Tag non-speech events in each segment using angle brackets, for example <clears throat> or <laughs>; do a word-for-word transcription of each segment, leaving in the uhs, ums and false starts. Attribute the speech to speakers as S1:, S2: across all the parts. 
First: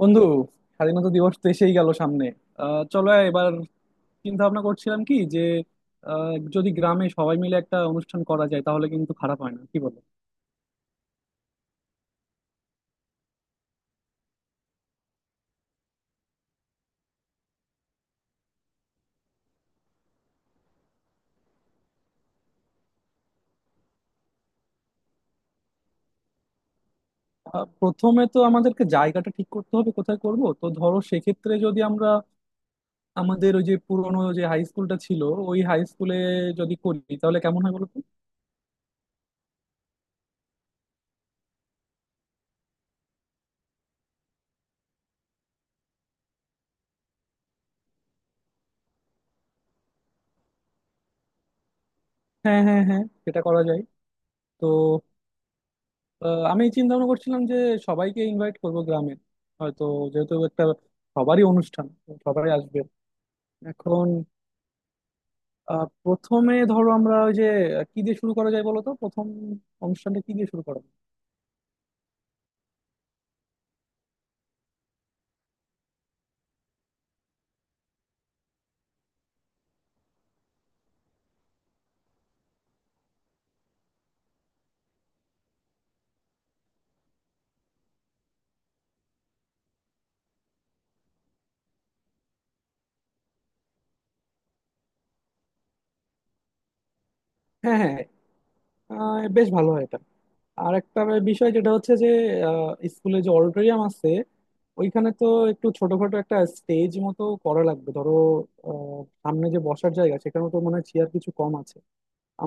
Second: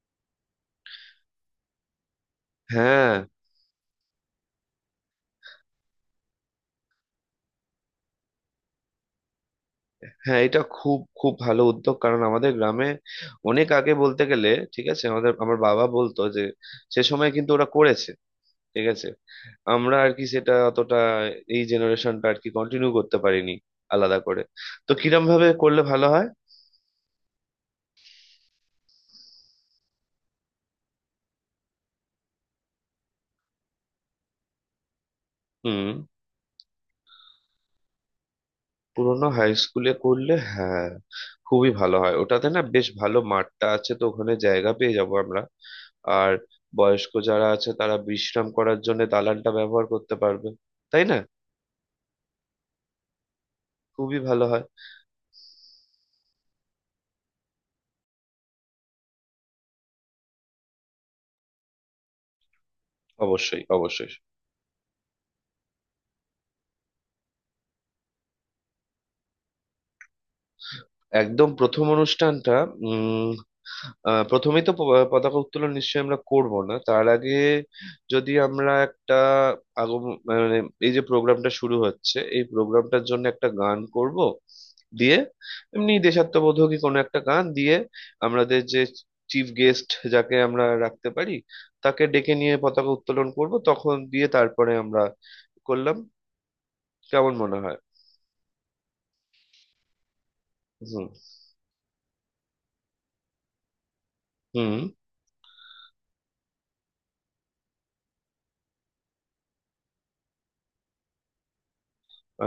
S1: বন্ধু, স্বাধীনতা দিবস তো এসেই গেল সামনে। আহ চলো
S2: হ্যাঁ,
S1: এবার চিন্তা ভাবনা করছিলাম কি যে, আহ, যদি গ্রামে সবাই মিলে একটা অনুষ্ঠান করা যায় তাহলে কিন্তু খারাপ হয় না, কি বলো?
S2: হ্যাঁ এটা খুব খুব ভালো উদ্যোগ, কারণ আমাদের গ্রামে অনেক আগে বলতে গেলে ঠিক আছে, আমাদের আমার বাবা বলতো যে সে সময় কিন্তু ওরা করেছে। ঠিক আছে, আমরা আর কি সেটা অতটা এই জেনারেশনটা আর কি কন্টিনিউ করতে পারিনি আলাদা করে। তো কিরম ভাবে করলে ভালো হয়?
S1: আহ, প্রথমে তো আমাদেরকে জায়গাটা ঠিক করতে হবে কোথায় করব। তো ধরো, সেক্ষেত্রে যদি আমরা আমাদের ওই যে পুরনো যে হাই স্কুলটা ছিল, ওই হাই
S2: হুম।
S1: স্কুলে যদি করি তাহলে কেমন হয় বলো তো?
S2: পুরোনো হাই স্কুলে করলে, হ্যাঁ, খুবই ভালো হয়। ওটাতে না বেশ ভালো মাঠটা আছে, তো ওখানে জায়গা পেয়ে যাবো আমরা। আর বয়স্ক যারা আছে তারা বিশ্রাম করার জন্য দালানটা ব্যবহার করতে পারবে, তাই না?
S1: হ্যাঁ, হ্যাঁ, হ্যাঁ, সেটা করা যায়।
S2: খুবই ভালো হয়।
S1: তো আহ, আমি চিন্তা ভাবনা করছিলাম যে সবাইকে ইনভাইট করব গ্রামে, হয়তো, যেহেতু একটা সবারই অনুষ্ঠান তো সবাই আসবে।
S2: অবশ্যই,
S1: এখন
S2: অবশ্যই।
S1: আহ প্রথমে ধরো আমরা ওই যে, আহ, কি দিয়ে শুরু করা যায় বলো তো, প্রথম অনুষ্ঠানটা কি দিয়ে শুরু করা যায়?
S2: একদম প্রথম অনুষ্ঠানটা উম আহ, প্রথমেই তো প- পতাকা উত্তোলন নিশ্চয়ই আমরা করব, না তার আগে যদি আমরা একটা আগম মানে এই যে প্রোগ্রামটা শুরু হচ্ছে এই প্রোগ্রামটার জন্য একটা গান করব দিয়ে, এমনি দেশাত্মবোধকই কোনো একটা গান দিয়ে। আমাদের যে চিফ গেস্ট যাকে আমরা রাখতে পারি তাকে ডেকে নিয়ে পতাকা উত্তোলন করব, তখন দিয়ে তারপরে আমরা করলাম। কেমন মনে হয়?
S1: হ্যাঁ, হ্যাঁ, আহ, বেশ ভালো হয় এটা। আর একটা
S2: হুম।
S1: বিষয় যেটা হচ্ছে যে আহ, স্কুলে যে অডিটোরিয়াম আছে
S2: হুম।
S1: ওইখানে তো একটু ছোটখাটো একটা স্টেজ মতো করা লাগবে ধরো। আহ, সামনে যে বসার জায়গা, সেখানে তো মনে হয় চেয়ার কিছু কম আছে।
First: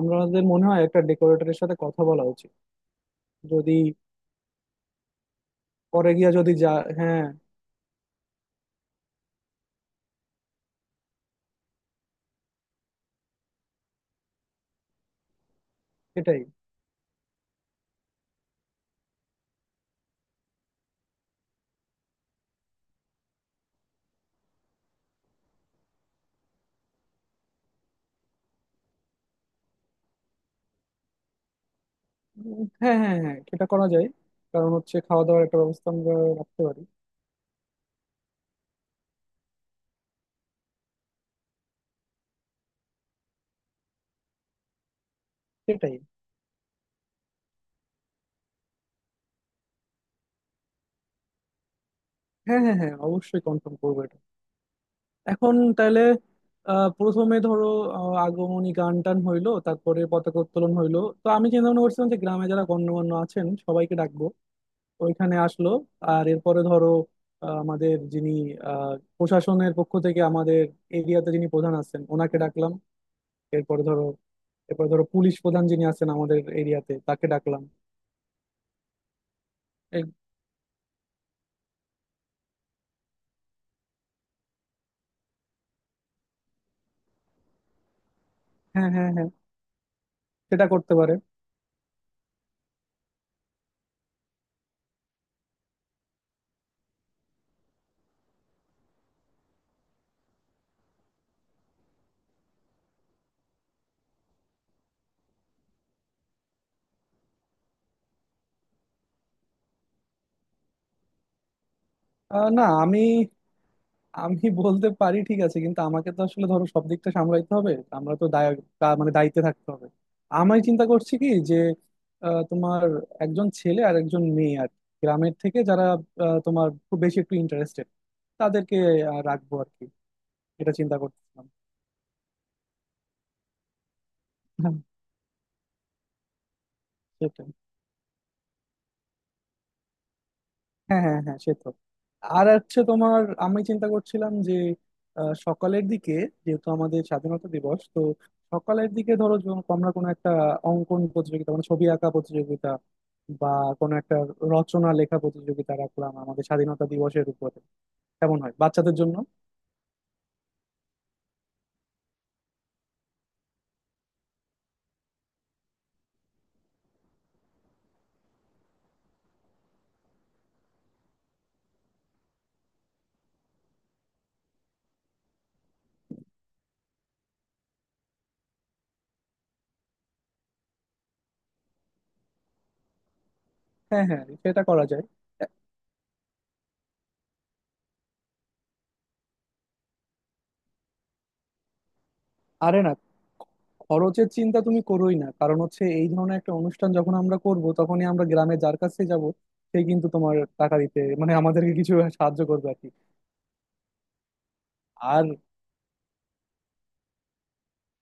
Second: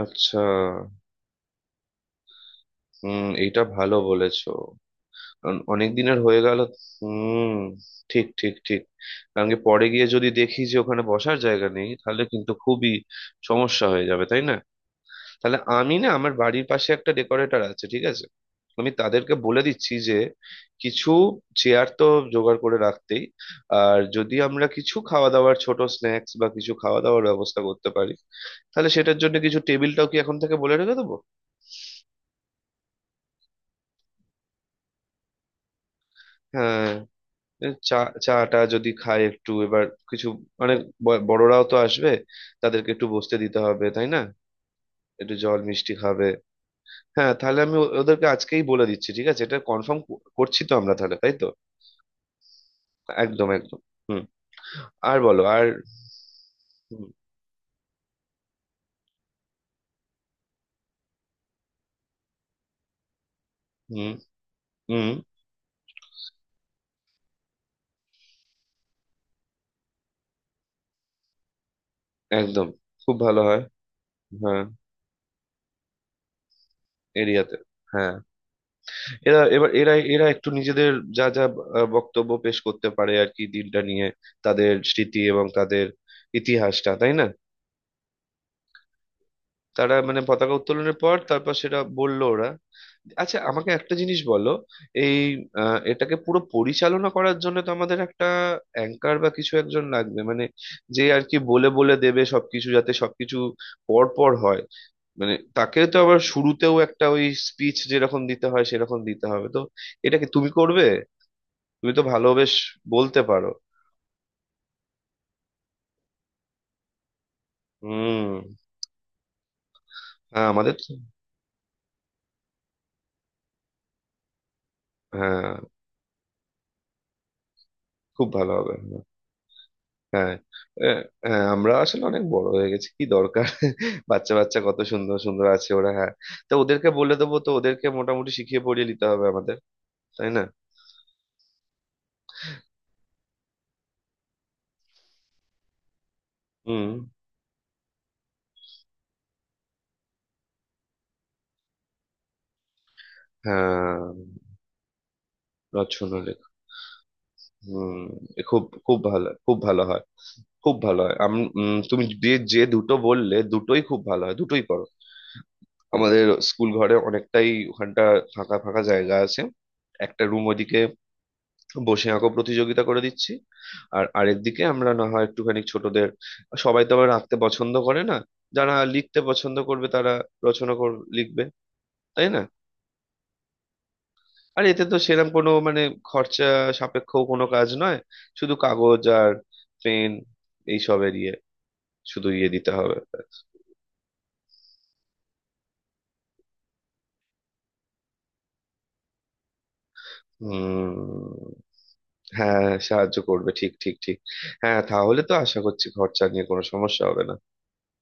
S2: আচ্ছা,
S1: মনে হয় একটা ডেকোরেটরের সাথে কথা বলা উচিত।
S2: হুম, এটা
S1: যদি
S2: ভালো বলেছো, কারণ অনেক
S1: পরে
S2: দিনের
S1: গিয়া
S2: হয়ে
S1: যদি
S2: গেল।
S1: যা... হ্যাঁ,
S2: হুম। ঠিক, ঠিক ঠিক কারণ কি পরে গিয়ে যদি দেখি যে ওখানে বসার জায়গা নেই, তাহলে কিন্তু খুবই সমস্যা হয়ে যাবে, তাই না? তাহলে আমি না আমার
S1: সেটাই।
S2: বাড়ির পাশে একটা ডেকোরেটর আছে, ঠিক আছে। আমি তাদেরকে বলে দিচ্ছি যে কিছু চেয়ার তো জোগাড় করে রাখতেই। আর যদি আমরা কিছু খাওয়া দাওয়ার ছোট স্ন্যাক্স বা কিছু খাওয়া দাওয়ার ব্যবস্থা করতে পারি, তাহলে সেটার জন্য কিছু টেবিলটাও কি এখন থেকে বলে রেখে দেবো?
S1: উম, হ্যাঁ, হ্যাঁ, হ্যাঁ, সেটা করা যায়। কারণ হচ্ছে খাওয়া দাওয়ার একটা ব্যবস্থা আমরা রাখতে পারি।
S2: হ্যাঁ। চা, চাটা যদি খায় একটু এবার, কিছু মানে ব- বড়রাও তো আসবে, তাদেরকে একটু বসতে দিতে হবে, তাই না? একটু জল
S1: সেটাই।
S2: মিষ্টি খাবে। হ্যাঁ, তাহলে আমি ও- ওদেরকে আজকেই বলে দিচ্ছি, ঠিক আছে? এটা কনফার্ম করছি তো আমরা তাহলে, তাই তো?
S1: হ্যাঁ, হ্যাঁ, হ্যাঁ, অবশ্যই
S2: একদম,
S1: কনফার্ম
S2: একদম।
S1: করবো এটা।
S2: হুম। আর বলো
S1: এখন
S2: আর।
S1: তাহলে আহ,
S2: হুম।
S1: প্রথমে ধরো, আহ, আগমনী গান টান হইলো, তারপরে পতাকা উত্তোলন হইলো। তো আমি চিন্তা ভাবনা করছিলাম যে গ্রামে যারা গণ্যমান্য আছেন সবাইকে
S2: হুম।
S1: ডাকবো,
S2: হুম।
S1: ওইখানে আসলো। আর এরপরে ধরো আহ, আমাদের যিনি আহ, প্রশাসনের পক্ষ থেকে আমাদের এরিয়াতে যিনি প্রধান আছেন ওনাকে
S2: একদম,
S1: ডাকলাম।
S2: খুব ভালো হয়।
S1: এরপরে ধরো
S2: হ্যাঁ,
S1: এরপরে ধরো পুলিশ প্রধান যিনি আছেন আমাদের এরিয়াতে, তাকে
S2: এরিয়াতে।
S1: ডাকলাম।
S2: হ্যাঁ, এরা এবার এরা
S1: এই-
S2: এরা একটু নিজেদের যা যা আহ, বক্তব্য পেশ করতে পারে আর কি, দিনটা নিয়ে তাদের স্মৃতি এবং তাদের ইতিহাসটা, তাই না?
S1: হ্যাঁ, হ্যাঁ, হ্যাঁ,
S2: তারা মানে পতাকা
S1: সেটা করতে
S2: উত্তোলনের
S1: পারে।
S2: পর তারপর সেটা বললো ওরা। আচ্ছা, আমাকে একটা জিনিস বলো। এই আহ, এটাকে পুরো পরিচালনা করার জন্য তো আমাদের একটা অ্যাঙ্কার বা কিছু একজন লাগবে। মানে যে আর কি বলে বলে দেবে সবকিছু, যাতে সবকিছু পর পর হয়। মানে তাকে তো আবার শুরুতেও একটা ওই স্পিচ যেরকম দিতে হয় সেরকম দিতে হবে তো। এটা কি তুমি করবে? তুমি তো ভালো
S1: আহ,
S2: বেশ
S1: না, আমি...
S2: বলতে পারো।
S1: আমি বলতে পারি ঠিক আছে, কিন্তু আমাকে তো আসলে ধরো সব দিকটা সামলাইতে হবে। আমরা তো
S2: হুম।
S1: দায়... তা- মানে দায়িত্বে থাকতে হবে।
S2: হ্যাঁ,
S1: আমি
S2: আমাদের
S1: চিন্তা
S2: তো-
S1: করছি কি যে আহ, তোমার একজন ছেলে আর একজন মেয়ে আর কি, গ্রামের
S2: হ্যাঁ,
S1: থেকে যারা আহ, তোমার খুব বেশি একটু ইন্টারেস্টেড,
S2: খুব ভালো হবে।
S1: তাদেরকে আহ, রাখবো আর কি।
S2: হ্যাঁ।
S1: এটা চিন্তা
S2: আহ, হ্যাঁ,
S1: করতেছিলাম।
S2: আমরা আসলে অনেক বড় হয়ে গেছি, কি দরকার। <laughs> বাচ্চা বাচ্চা
S1: হ্যাঁ,
S2: কত সুন্দর সুন্দর আছে ওরা, হ্যাঁ। তো ওদেরকে বলে দেবো, তো
S1: সেটাই।
S2: ওদেরকে মোটামুটি শিখিয়ে পড়িয়ে নিতে হবে আমাদের, তাই না?
S1: হ্যাঁ, হ্যাঁ, হ্যাঁ, সে তো। আর হচ্ছে তোমার, আমি চিন্তা করছিলাম যে আহ, সকালের দিকে, যেহেতু
S2: হুম।
S1: আমাদের স্বাধীনতা দিবস তো। সকালের দিকে ধরো যখন আমরা কোনো একটা অঙ্কন প্রতিযোগিতা মানে ছবি আঁকা প্রতিযোগিতা বা কোনো
S2: হ্যাঁ।
S1: একটা রচনা লেখা প্রতিযোগিতা রাখলাম
S2: রচনা
S1: আমাদের
S2: লেখা।
S1: স্বাধীনতা দিবসের উপরে,
S2: হুম।
S1: কেমন
S2: এ
S1: হয়
S2: খুব
S1: বাচ্চাদের
S2: খুব
S1: জন্য?
S2: ভালো, খুব ভালো হয়। খুব ভালো হয়। আমি উম, তুমি যে যে দুটো বললে দুটোই খুব ভালো হয়, দুটোই করো। আমাদের স্কুল ঘরে অনেকটাই ওখানটা ফাঁকা ফাঁকা জায়গা আছে। একটা রুম ওদিকে বসে আঁকো প্রতিযোগিতা করে দিচ্ছি, আর আরেকদিকে আমরা না হয় একটুখানি ছোটদের। সবাই তো আবার আঁকতে পছন্দ করে না, যারা লিখতে পছন্দ করবে তারা রচনা কর লিখবে, তাই না?
S1: হ্যাঁ, হ্যাঁ, সেটা
S2: আর এতে
S1: করা
S2: তো
S1: যায়।
S2: সেরকম কোনো মানে খরচা সাপেক্ষ কোনো কাজ নয়, শুধু কাগজ আর পেন এইসবের ইয়ে, শুধু ইয়ে দিতে
S1: আরে না,
S2: হবে।
S1: খরচের চিন্তা তুমি করোই না, কারণ হচ্ছে এই ধরনের একটা অনুষ্ঠান যখন আমরা করব তখনই আমরা গ্রামে যার কাছে যাব সে কিন্তু তোমার টাকা
S2: হুম।
S1: দিতে মানে আমাদেরকে কিছু সাহায্য
S2: হ্যাঁ,
S1: করবে
S2: হ্যাঁ,
S1: আর কি।
S2: সাহায্য করবে। ঠিক, ঠিক ঠিক হ্যাঁ, তাহলে
S1: আর
S2: তো আশা করছি খরচা নিয়ে কোনো সমস্যা হবে না।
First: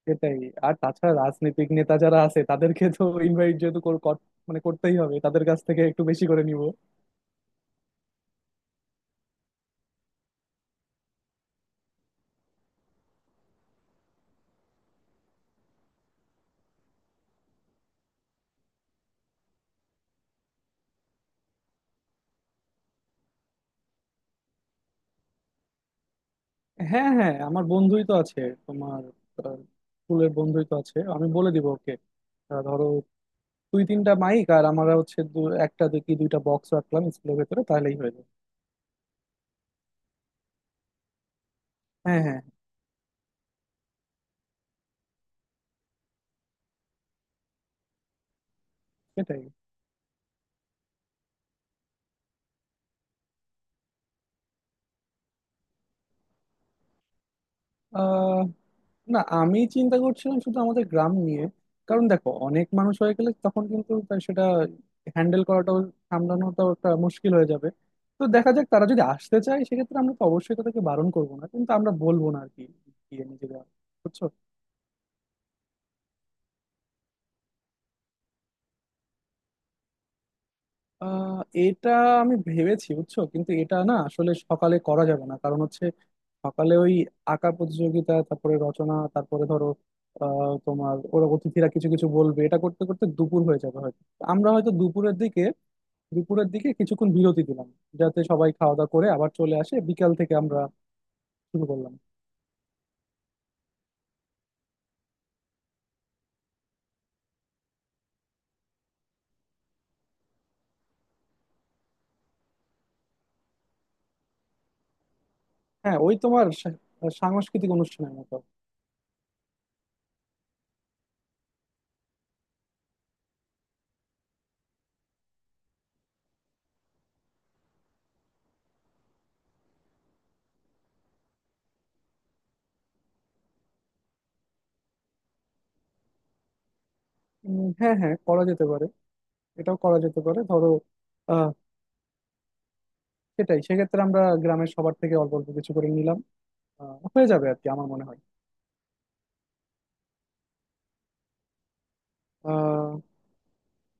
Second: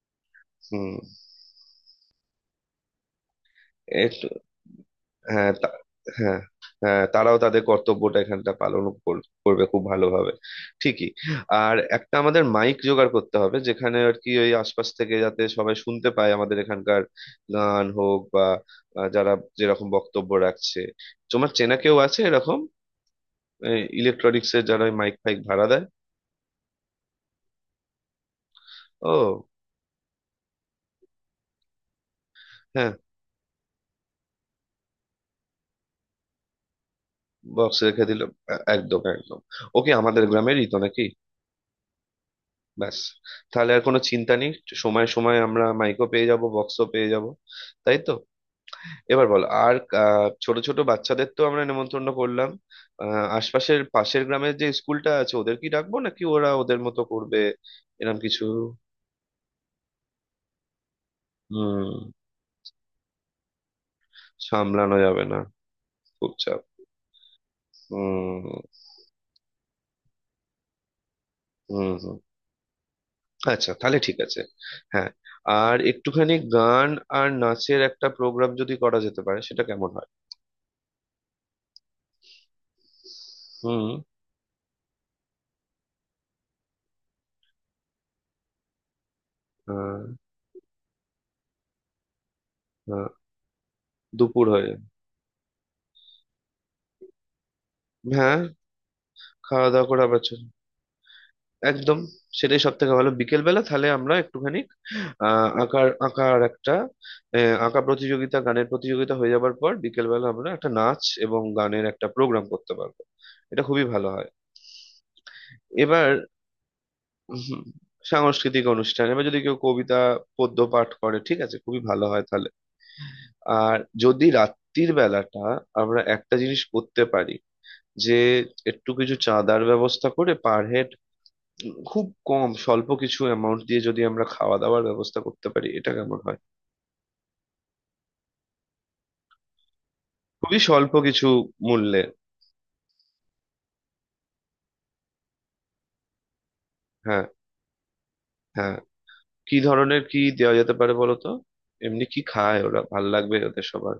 S1: সেটাই। আর
S2: হুম।
S1: তাছাড়া রাজনৈতিক নেতা যারা আছে তাদেরকে তো ইনভাইট যেহেতু কর- কর- মানে করতেই হবে, তাদের
S2: হ্যাঁ
S1: কাছ
S2: তা-
S1: থেকে একটু বেশি
S2: হ্যাঁ।
S1: করে নিব।
S2: হ্যাঁ, তারাও তাদের কর্তব্যটা এখানটা পালন কর- করবে খুব ভালোভাবে। ঠিকই। আর একটা আমাদের মাইক জোগাড় করতে হবে, যেখানে আর কি ওই আশপাশ থেকে যাতে সবাই শুনতে পায় আমাদের এখানকার গান হোক বা আহ, যারা যেরকম বক্তব্য রাখছে। তোমার চেনা কেউ আছে এরকম, ইলেকট্রনিক্স এর যারা মাইক ফাইক ভাড়া দেয়?
S1: হ্যাঁ, হ্যাঁ, আমার বন্ধুই তো আছে তোমার,
S2: ও,
S1: আহ, স্কুলের বন্ধুই তো আছে, আমি বলে দিব ওকে। আহ, ধরো
S2: হ্যাঁ।
S1: দুই তিনটা মাইক আর আমরা হচ্ছে দু- একটা দুই কি দুইটা বক্স রাখলাম স্কুলের ভেতরে
S2: বক্স
S1: তাহলেই
S2: রেখে
S1: হয়ে
S2: দিল।
S1: যাবে।
S2: আ- একদম, একদম। ওকে আমাদের গ্রামেরই তো নাকি।
S1: হ্যাঁ, হ্যাঁ,
S2: ব্যাস, তাহলে আর কোনো চিন্তা নেই। সময় সময় আমরা মাইকও পেয়ে যাব, বক্সও পেয়ে যাব, তাই তো? এবার
S1: সেটাই।
S2: বলো আর। আহ, ছোট ছোট বাচ্চাদের তো আমরা নেমন্তন্ন করলাম। আহ, আশপাশের পাশের গ্রামের যে স্কুলটা আছে ওদের কি ডাকবো, নাকি ওরা ওদের মতো করবে এরকম
S1: আহ
S2: কিছু?
S1: না, আমি চিন্তা করছিলাম শুধু আমাদের গ্রাম নিয়ে।
S2: হুম।
S1: কারণ দেখো অনেক মানুষ হয়ে গেলে তখন কিন্তু তাই সেটা
S2: সামলানো যাবে না,
S1: হ্যান্ডেল করাটাও,
S2: খুব চাপ।
S1: সামলানোটাও একটা মুশকিল হয়ে যাবে। তো
S2: হুম।
S1: দেখা যাক, তারা যদি আসতে চায় সেক্ষেত্রে আমরা তো অবশ্যই তাদেরকে বারণ করবো না, কিন্তু আমরা
S2: হুম। হুম।
S1: বলবো না আর কি, গিয়ে নিজেরা।
S2: আচ্ছা, তাহলে ঠিক
S1: বুঝছো?
S2: আছে। হ্যাঁ। আর একটুখানি গান আর নাচের একটা প্রোগ্রাম যদি করা যেতে পারে, সেটা কেমন হয়?
S1: আহ এটা আমি ভেবেছি বুঝছো, কিন্তু এটা
S2: হুম।
S1: না আসলে সকালে করা যাবে না। কারণ হচ্ছে সকালে ওই আঁকা প্রতিযোগিতা তারপরে রচনা তারপরে ধরো
S2: হ্যাঁ।
S1: আহ তোমার ওরা অতিথিরা কিছু কিছু বলবে, এটা করতে করতে
S2: হ্যাঁ,
S1: দুপুর হয়ে যাবে হয়তো।
S2: দুপুর
S1: আমরা হয়তো
S2: হয়ে।
S1: দুপুরের দিকে দুপুরের দিকে কিছুক্ষণ বিরতি দিলাম, যাতে
S2: হ্যাঁ,
S1: সবাই খাওয়া দাওয়া করে আবার চলে
S2: খাওয়া
S1: আসে,
S2: দাওয়া করে
S1: বিকাল
S2: আবার
S1: থেকে
S2: চল।
S1: আমরা শুরু করলাম।
S2: একদম, সেটাই সব থেকে ভালো। বিকেল বেলা তাহলে আমরা একটুখানি আহ আঁকার আঁকার একটা আহ, আঁকা প্রতিযোগিতা গানের প্রতিযোগিতা হয়ে যাবার পর বিকেল বেলা আমরা একটা নাচ এবং গানের একটা প্রোগ্রাম করতে পারবো। এটা খুবই ভালো হয়।
S1: হ্যাঁ,
S2: এবার
S1: ওই তোমার সা-
S2: হুম,
S1: সাংস্কৃতিক অনুষ্ঠানের মতো।
S2: সাংস্কৃতিক অনুষ্ঠান এবার যদি কেউ কবিতা পদ্য পাঠ করে, ঠিক আছে, খুবই ভালো হয় তাহলে। আর যদি রাত্রির বেলাটা আমরা একটা জিনিস করতে পারি, যে একটু কিছু চাঁদার ব্যবস্থা করে পার হেড খুব কম স্বল্প কিছু অ্যামাউন্ট দিয়ে যদি আমরা খাওয়া দাওয়ার ব্যবস্থা করতে পারি, এটা কেমন হয়?
S1: উম, হ্যাঁ, হ্যাঁ, করা যেতে পারে। এটাও করা যেতে পারে
S2: খুবই
S1: ধরো।
S2: স্বল্প কিছু
S1: আহ
S2: মূল্যে।
S1: সেটাই, সেক্ষেত্রে আমরা গ্রামের সবার থেকে অল্প অল্প কিছু করে নিলাম। আহ,
S2: হ্যাঁ।
S1: হয়ে যাবে আর কি আমার মনে হয়।
S2: হ্যাঁ, কি ধরনের কি দেওয়া যেতে পারে বলো তো? এমনি কি খায় ওরা,
S1: আহ
S2: ভাল লাগবে ওদের সবার?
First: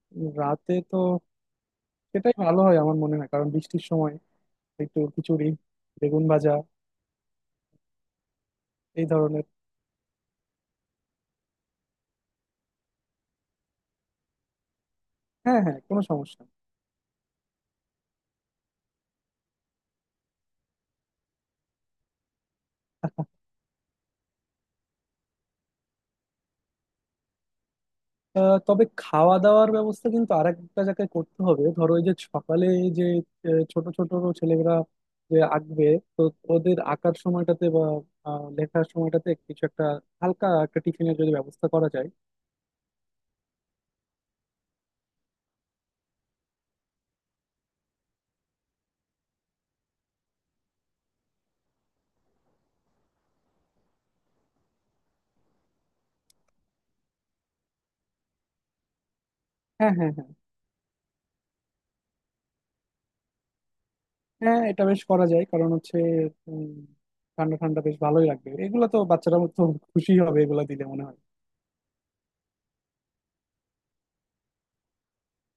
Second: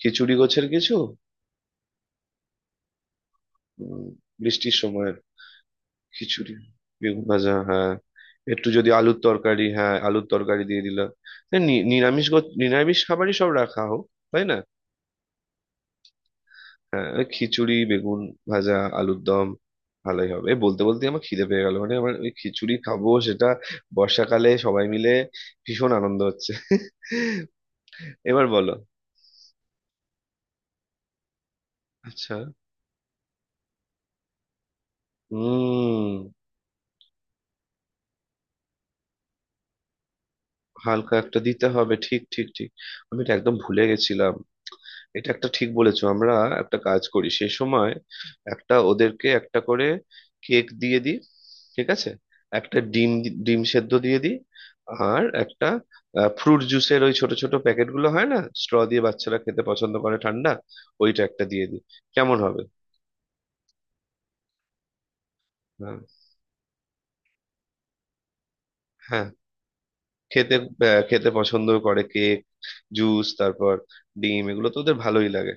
S2: খিচুড়ি গোছের
S1: রাতে
S2: কিছু।
S1: তো সেটাই ভালো হয় আমার মনে হয়, কারণ বৃষ্টির
S2: উম,
S1: সময়
S2: বৃষ্টির
S1: একটু
S2: সময়
S1: খিচুড়ি, বেগুন ভাজা,
S2: খিচুড়ি বেগুন ভাজা, হ্যাঁ। একটু যদি
S1: এই
S2: আলুর
S1: ধরনের।
S2: তরকারি, হ্যাঁ, আলুর তরকারি দিয়ে দিলাম। হ্যাঁ, নি- নিরামিষ গো- নিরামিষ খাবারই সব রাখা হোক, তাই না?
S1: হ্যাঁ, হ্যাঁ, কোনো সমস্যা নেই।
S2: হ্যাঁ, ওই খিচুড়ি বেগুন ভাজা আলুর দম ভালোই হবে। এ বলতে বলতে আমার খিদে পেয়ে গেল, মানে আমার ওই খিচুড়ি খাবো
S1: <laughs>
S2: সেটা বর্ষাকালে সবাই মিলে। ভীষণ আনন্দ হচ্ছে। এবার
S1: আহ,
S2: বলো।
S1: তবে খাওয়া দাওয়ার ব্যবস্থা কিন্তু আরেকটা জায়গায় করতে হবে। ধরো এই যে
S2: আচ্ছা।
S1: সকালে যে আহ, ছোট ছোট ছেলেরা যে আঁকবে,
S2: হুম।
S1: তো ওদের আঁকার সময়টাতে বা আহ, লেখার সময়টাতে কিছু একটা হালকা একটা
S2: হালকা
S1: টিফিনের যদি
S2: একটা দিতে
S1: ব্যবস্থা করা
S2: হবে।
S1: যায়।
S2: ঠিক, ঠিক ঠিক আমি এটা একদম ভুলে গেছিলাম। এটা একটা ঠিক বলেছো। আমরা একটা কাজ করি সেই সময়, একটা ওদেরকে একটা করে কেক দিয়ে দিই, ঠিক আছে, একটা ডিম, ডিম সেদ্ধ দিয়ে দিই। আর একটা ফ্রুট জুসের ওই ছোট ছোট প্যাকেটগুলো হয় না স্ট্র দিয়ে, বাচ্চারা খেতে
S1: হ্যাঁ,
S2: পছন্দ
S1: হ্যাঁ,
S2: করে
S1: হ্যাঁ।
S2: ঠান্ডা, ওইটা একটা দিয়ে দিই। কেমন হবে?
S1: হ্যাঁ, এটা বেশ করা যায়। কারণ
S2: হ্যাঁ,
S1: হচ্ছে উম, ঠান্ডা ঠান্ডা বেশ ভালোই লাগবে এগুলো তো,
S2: হ্যাঁ।
S1: বাচ্চারা তো খুশি হবে
S2: খেতে
S1: এগুলো দিলে
S2: আহ,
S1: মনে হয়।
S2: খেতে পছন্দ করে কেক, জুস, তারপর ডিম, এগুলো তো ওদের ভালোই লাগে,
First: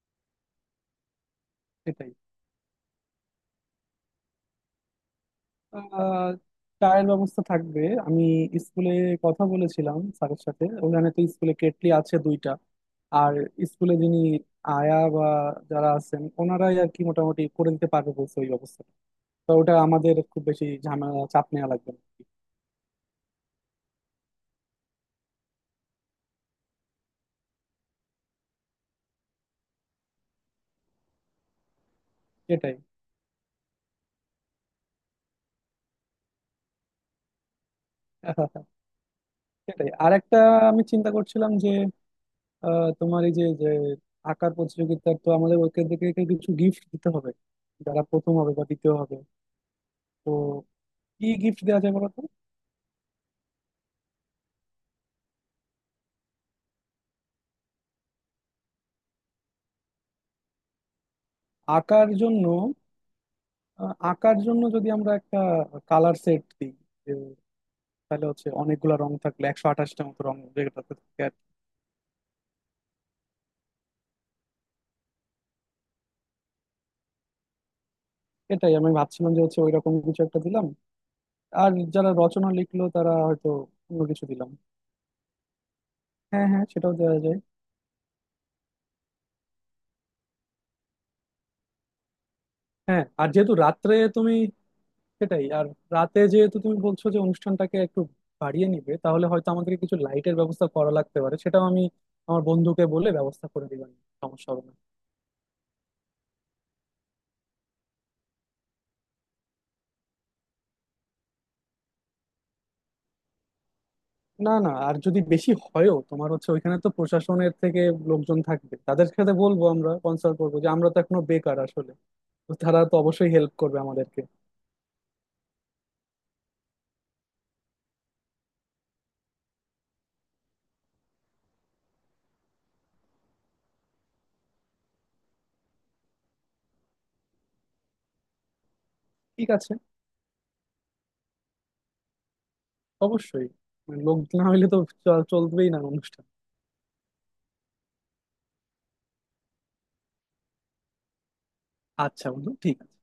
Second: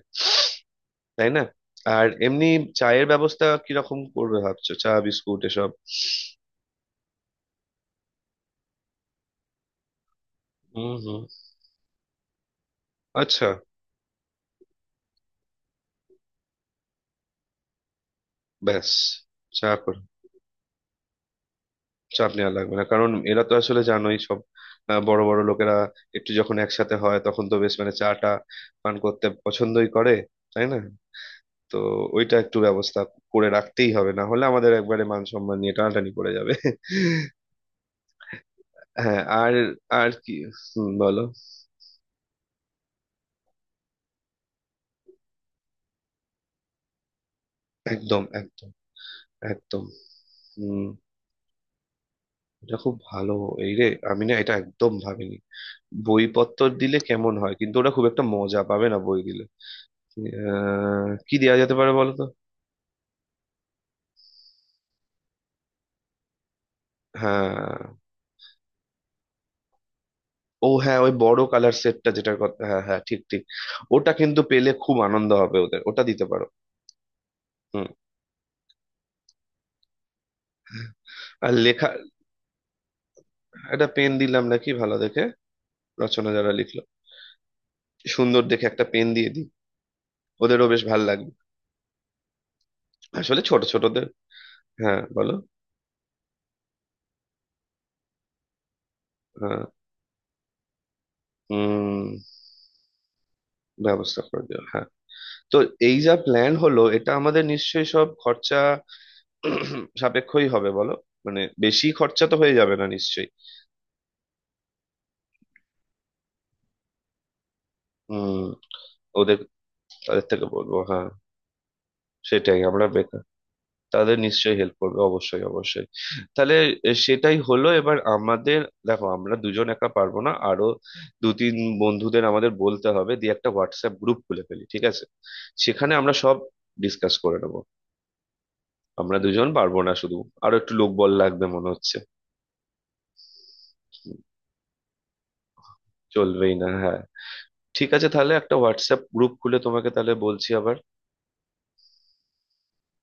S2: তাই না? আর
S1: সেটাই।
S2: এমনি চায়ের ব্যবস্থা কিরকম করবে ভাবছো, চা বিস্কুট এসব?
S1: আহ, চায়ের ব্যবস্থা থাকবে। আমি স্কুলে কথা বলেছিলাম স্যারের সাথে,
S2: হুম।
S1: ওখানে তো
S2: হুম।
S1: স্কুলে কেটলি আছে দুইটা। আর
S2: আচ্ছা।
S1: স্কুলে যিনি আয়া বা যারা আছেন ওনারাই আর কি মোটামুটি করে দিতে পারবে বলছে ওই ব্যবস্থা।
S2: ব্যাস।
S1: তো
S2: চা
S1: ওটা
S2: কর
S1: আমাদের খুব বেশি ঝামেলা চাপ নেওয়া লাগবে না।
S2: চাপ নেওয়া লাগবে না, কারণ এরা তো আসলে জানোই সব আহ, বড় বড় লোকেরা একটু যখন একসাথে হয় তখন তো বেশ মানে চাটা পান করতে পছন্দই করে, তাই না? তো ওইটা একটু
S1: এটাই।
S2: ব্যবস্থা করে রাখতেই হবে, না হলে আমাদের একবারে মান সম্মান নিয়ে টানাটানি পড়ে যাবে।
S1: <laughs>
S2: হ্যাঁ, আর
S1: সেটাই
S2: আর
S1: আর
S2: কি।
S1: একটা, আমি
S2: হুম,
S1: চিন্তা
S2: বলো।
S1: করছিলাম যে আহ, তোমার এই যে যে আঁকার প্রতিযোগিতা তো আমাদের ওইখান থেকে কিছু গিফট দিতে হবে যারা
S2: একদম,
S1: প্রথম হবে বা
S2: একদম,
S1: দ্বিতীয় হবে।
S2: একদম।
S1: তো
S2: হুম।
S1: কি গিফট দেওয়া যায় বলতো?
S2: এটা খুব ভালো। এই রে, আমি না এটা একদম ভাবিনি। বইপত্র দিলে কেমন হয়, কিন্তু ওরা খুব একটা মজা পাবে না বই দিলে। আহ, কি দেওয়া যেতে পারে
S1: আঁকার
S2: বলো তো?
S1: জন্য, আহ, আঁকার জন্য যদি আমরা একটা কালার সেট দিই, যে,
S2: হ্যাঁ।
S1: তাহলে হচ্ছে অনেকগুলা রং থাকলে একশো আঠাশটা মতো রং
S2: ও
S1: যেটা
S2: হ্যাঁ, ওই
S1: থাকে আর
S2: বড়
S1: কি।
S2: কালার সেটটা, যেটার কথা, হ্যাঁ হ্যাঁ, ঠিক, ঠিক। ওটা কিন্তু পেলে খুব আনন্দ হবে ওদের, ওটা দিতে পারো। হুম।
S1: এটাই আমি ভাবছিলাম যে হচ্ছে ওইরকম কিছু একটা দিলাম।
S2: আর
S1: আর
S2: লেখা,
S1: যারা রচনা লিখলো তারা হয়তো
S2: একটা
S1: অন্য
S2: পেন
S1: কিছু
S2: দিলাম
S1: দিলাম।
S2: নাকি ভালো দেখে? রচনা
S1: হ্যাঁ,
S2: যারা
S1: হ্যাঁ,
S2: লিখলো
S1: সেটাও দেওয়া যায়।
S2: সুন্দর দেখে একটা পেন দিয়ে দিই, ওদেরও বেশ ভালো লাগবে।
S1: হ্যাঁ, আর
S2: আসলে
S1: যেহেতু
S2: ছোট
S1: রাত্রে
S2: ছোটদের।
S1: তুমি...
S2: হ্যাঁ, বলো।
S1: সেটাই। আর রাতে যেহেতু তুমি বলছো যে অনুষ্ঠানটাকে একটু বাড়িয়ে নিবে, তাহলে হয়তো
S2: হ্যাঁ।
S1: আমাদেরকে কিছু লাইটের ব্যবস্থা করা লাগতে পারে, সেটাও আমি
S2: উম।
S1: আমার বন্ধুকে বলে ব্যবস্থা করে দিবেন।
S2: ব্যবস্থা করে
S1: সমস্যা
S2: দিও,
S1: হবে না।
S2: হ্যাঁ। তো এই যা প্ল্যান হলো এটা আমাদের নিশ্চয়ই সব খরচা <clears throat> সাপেক্ষই হবে, বলো? মানে বেশি খরচা তো হয়ে যাবে না নিশ্চয়ই।
S1: না, না, আর যদি বেশি হয়ও তোমার হচ্ছে ওইখানে তো প্রশাসনের থেকে লোকজন
S2: হুম।
S1: থাকবে, তাদের সাথে
S2: ওদের
S1: বলবো, আমরা
S2: তাদের
S1: কনসাল্ট
S2: থেকে
S1: করবো যে
S2: বলবো,
S1: আমরা তো
S2: হ্যাঁ।
S1: এখনো বেকার আসলে। তো
S2: সেটাই,
S1: তারা
S2: আমরা
S1: তো
S2: বেকার।
S1: অবশ্যই হেল্প করবে
S2: তাদের
S1: আমাদেরকে।
S2: নিশ্চয়ই হেল্প করবে, অবশ্যই, অবশ্যই। তাহলে এ, সেটাই হলো। এবার আমাদের, দেখো আমরা দুজন একা পারবো না, আরো দু তিন বন্ধুদের আমাদের বলতে হবে, দিয়ে একটা হোয়াটসঅ্যাপ গ্রুপ খুলে ফেলি, ঠিক আছে? সেখানে আমরা সব ডিসকাস করে নেবো। আমরা দুজন
S1: ঠিক আছে।
S2: পারবো না শুধু, আরো একটু লোকবল লাগবে মনে হচ্ছে।
S1: অবশ্যই। মানে লোক না হইলে তো চ- চলবেই না অনুষ্ঠান।
S2: চলবেই না, হ্যাঁ। ঠিক আছে, তাহলে একটা হোয়াটসঅ্যাপ গ্রুপ খুলে তোমাকে তাহলে বলছি আবার।
S1: আচ্ছা বন্ধু, ঠিক আছে।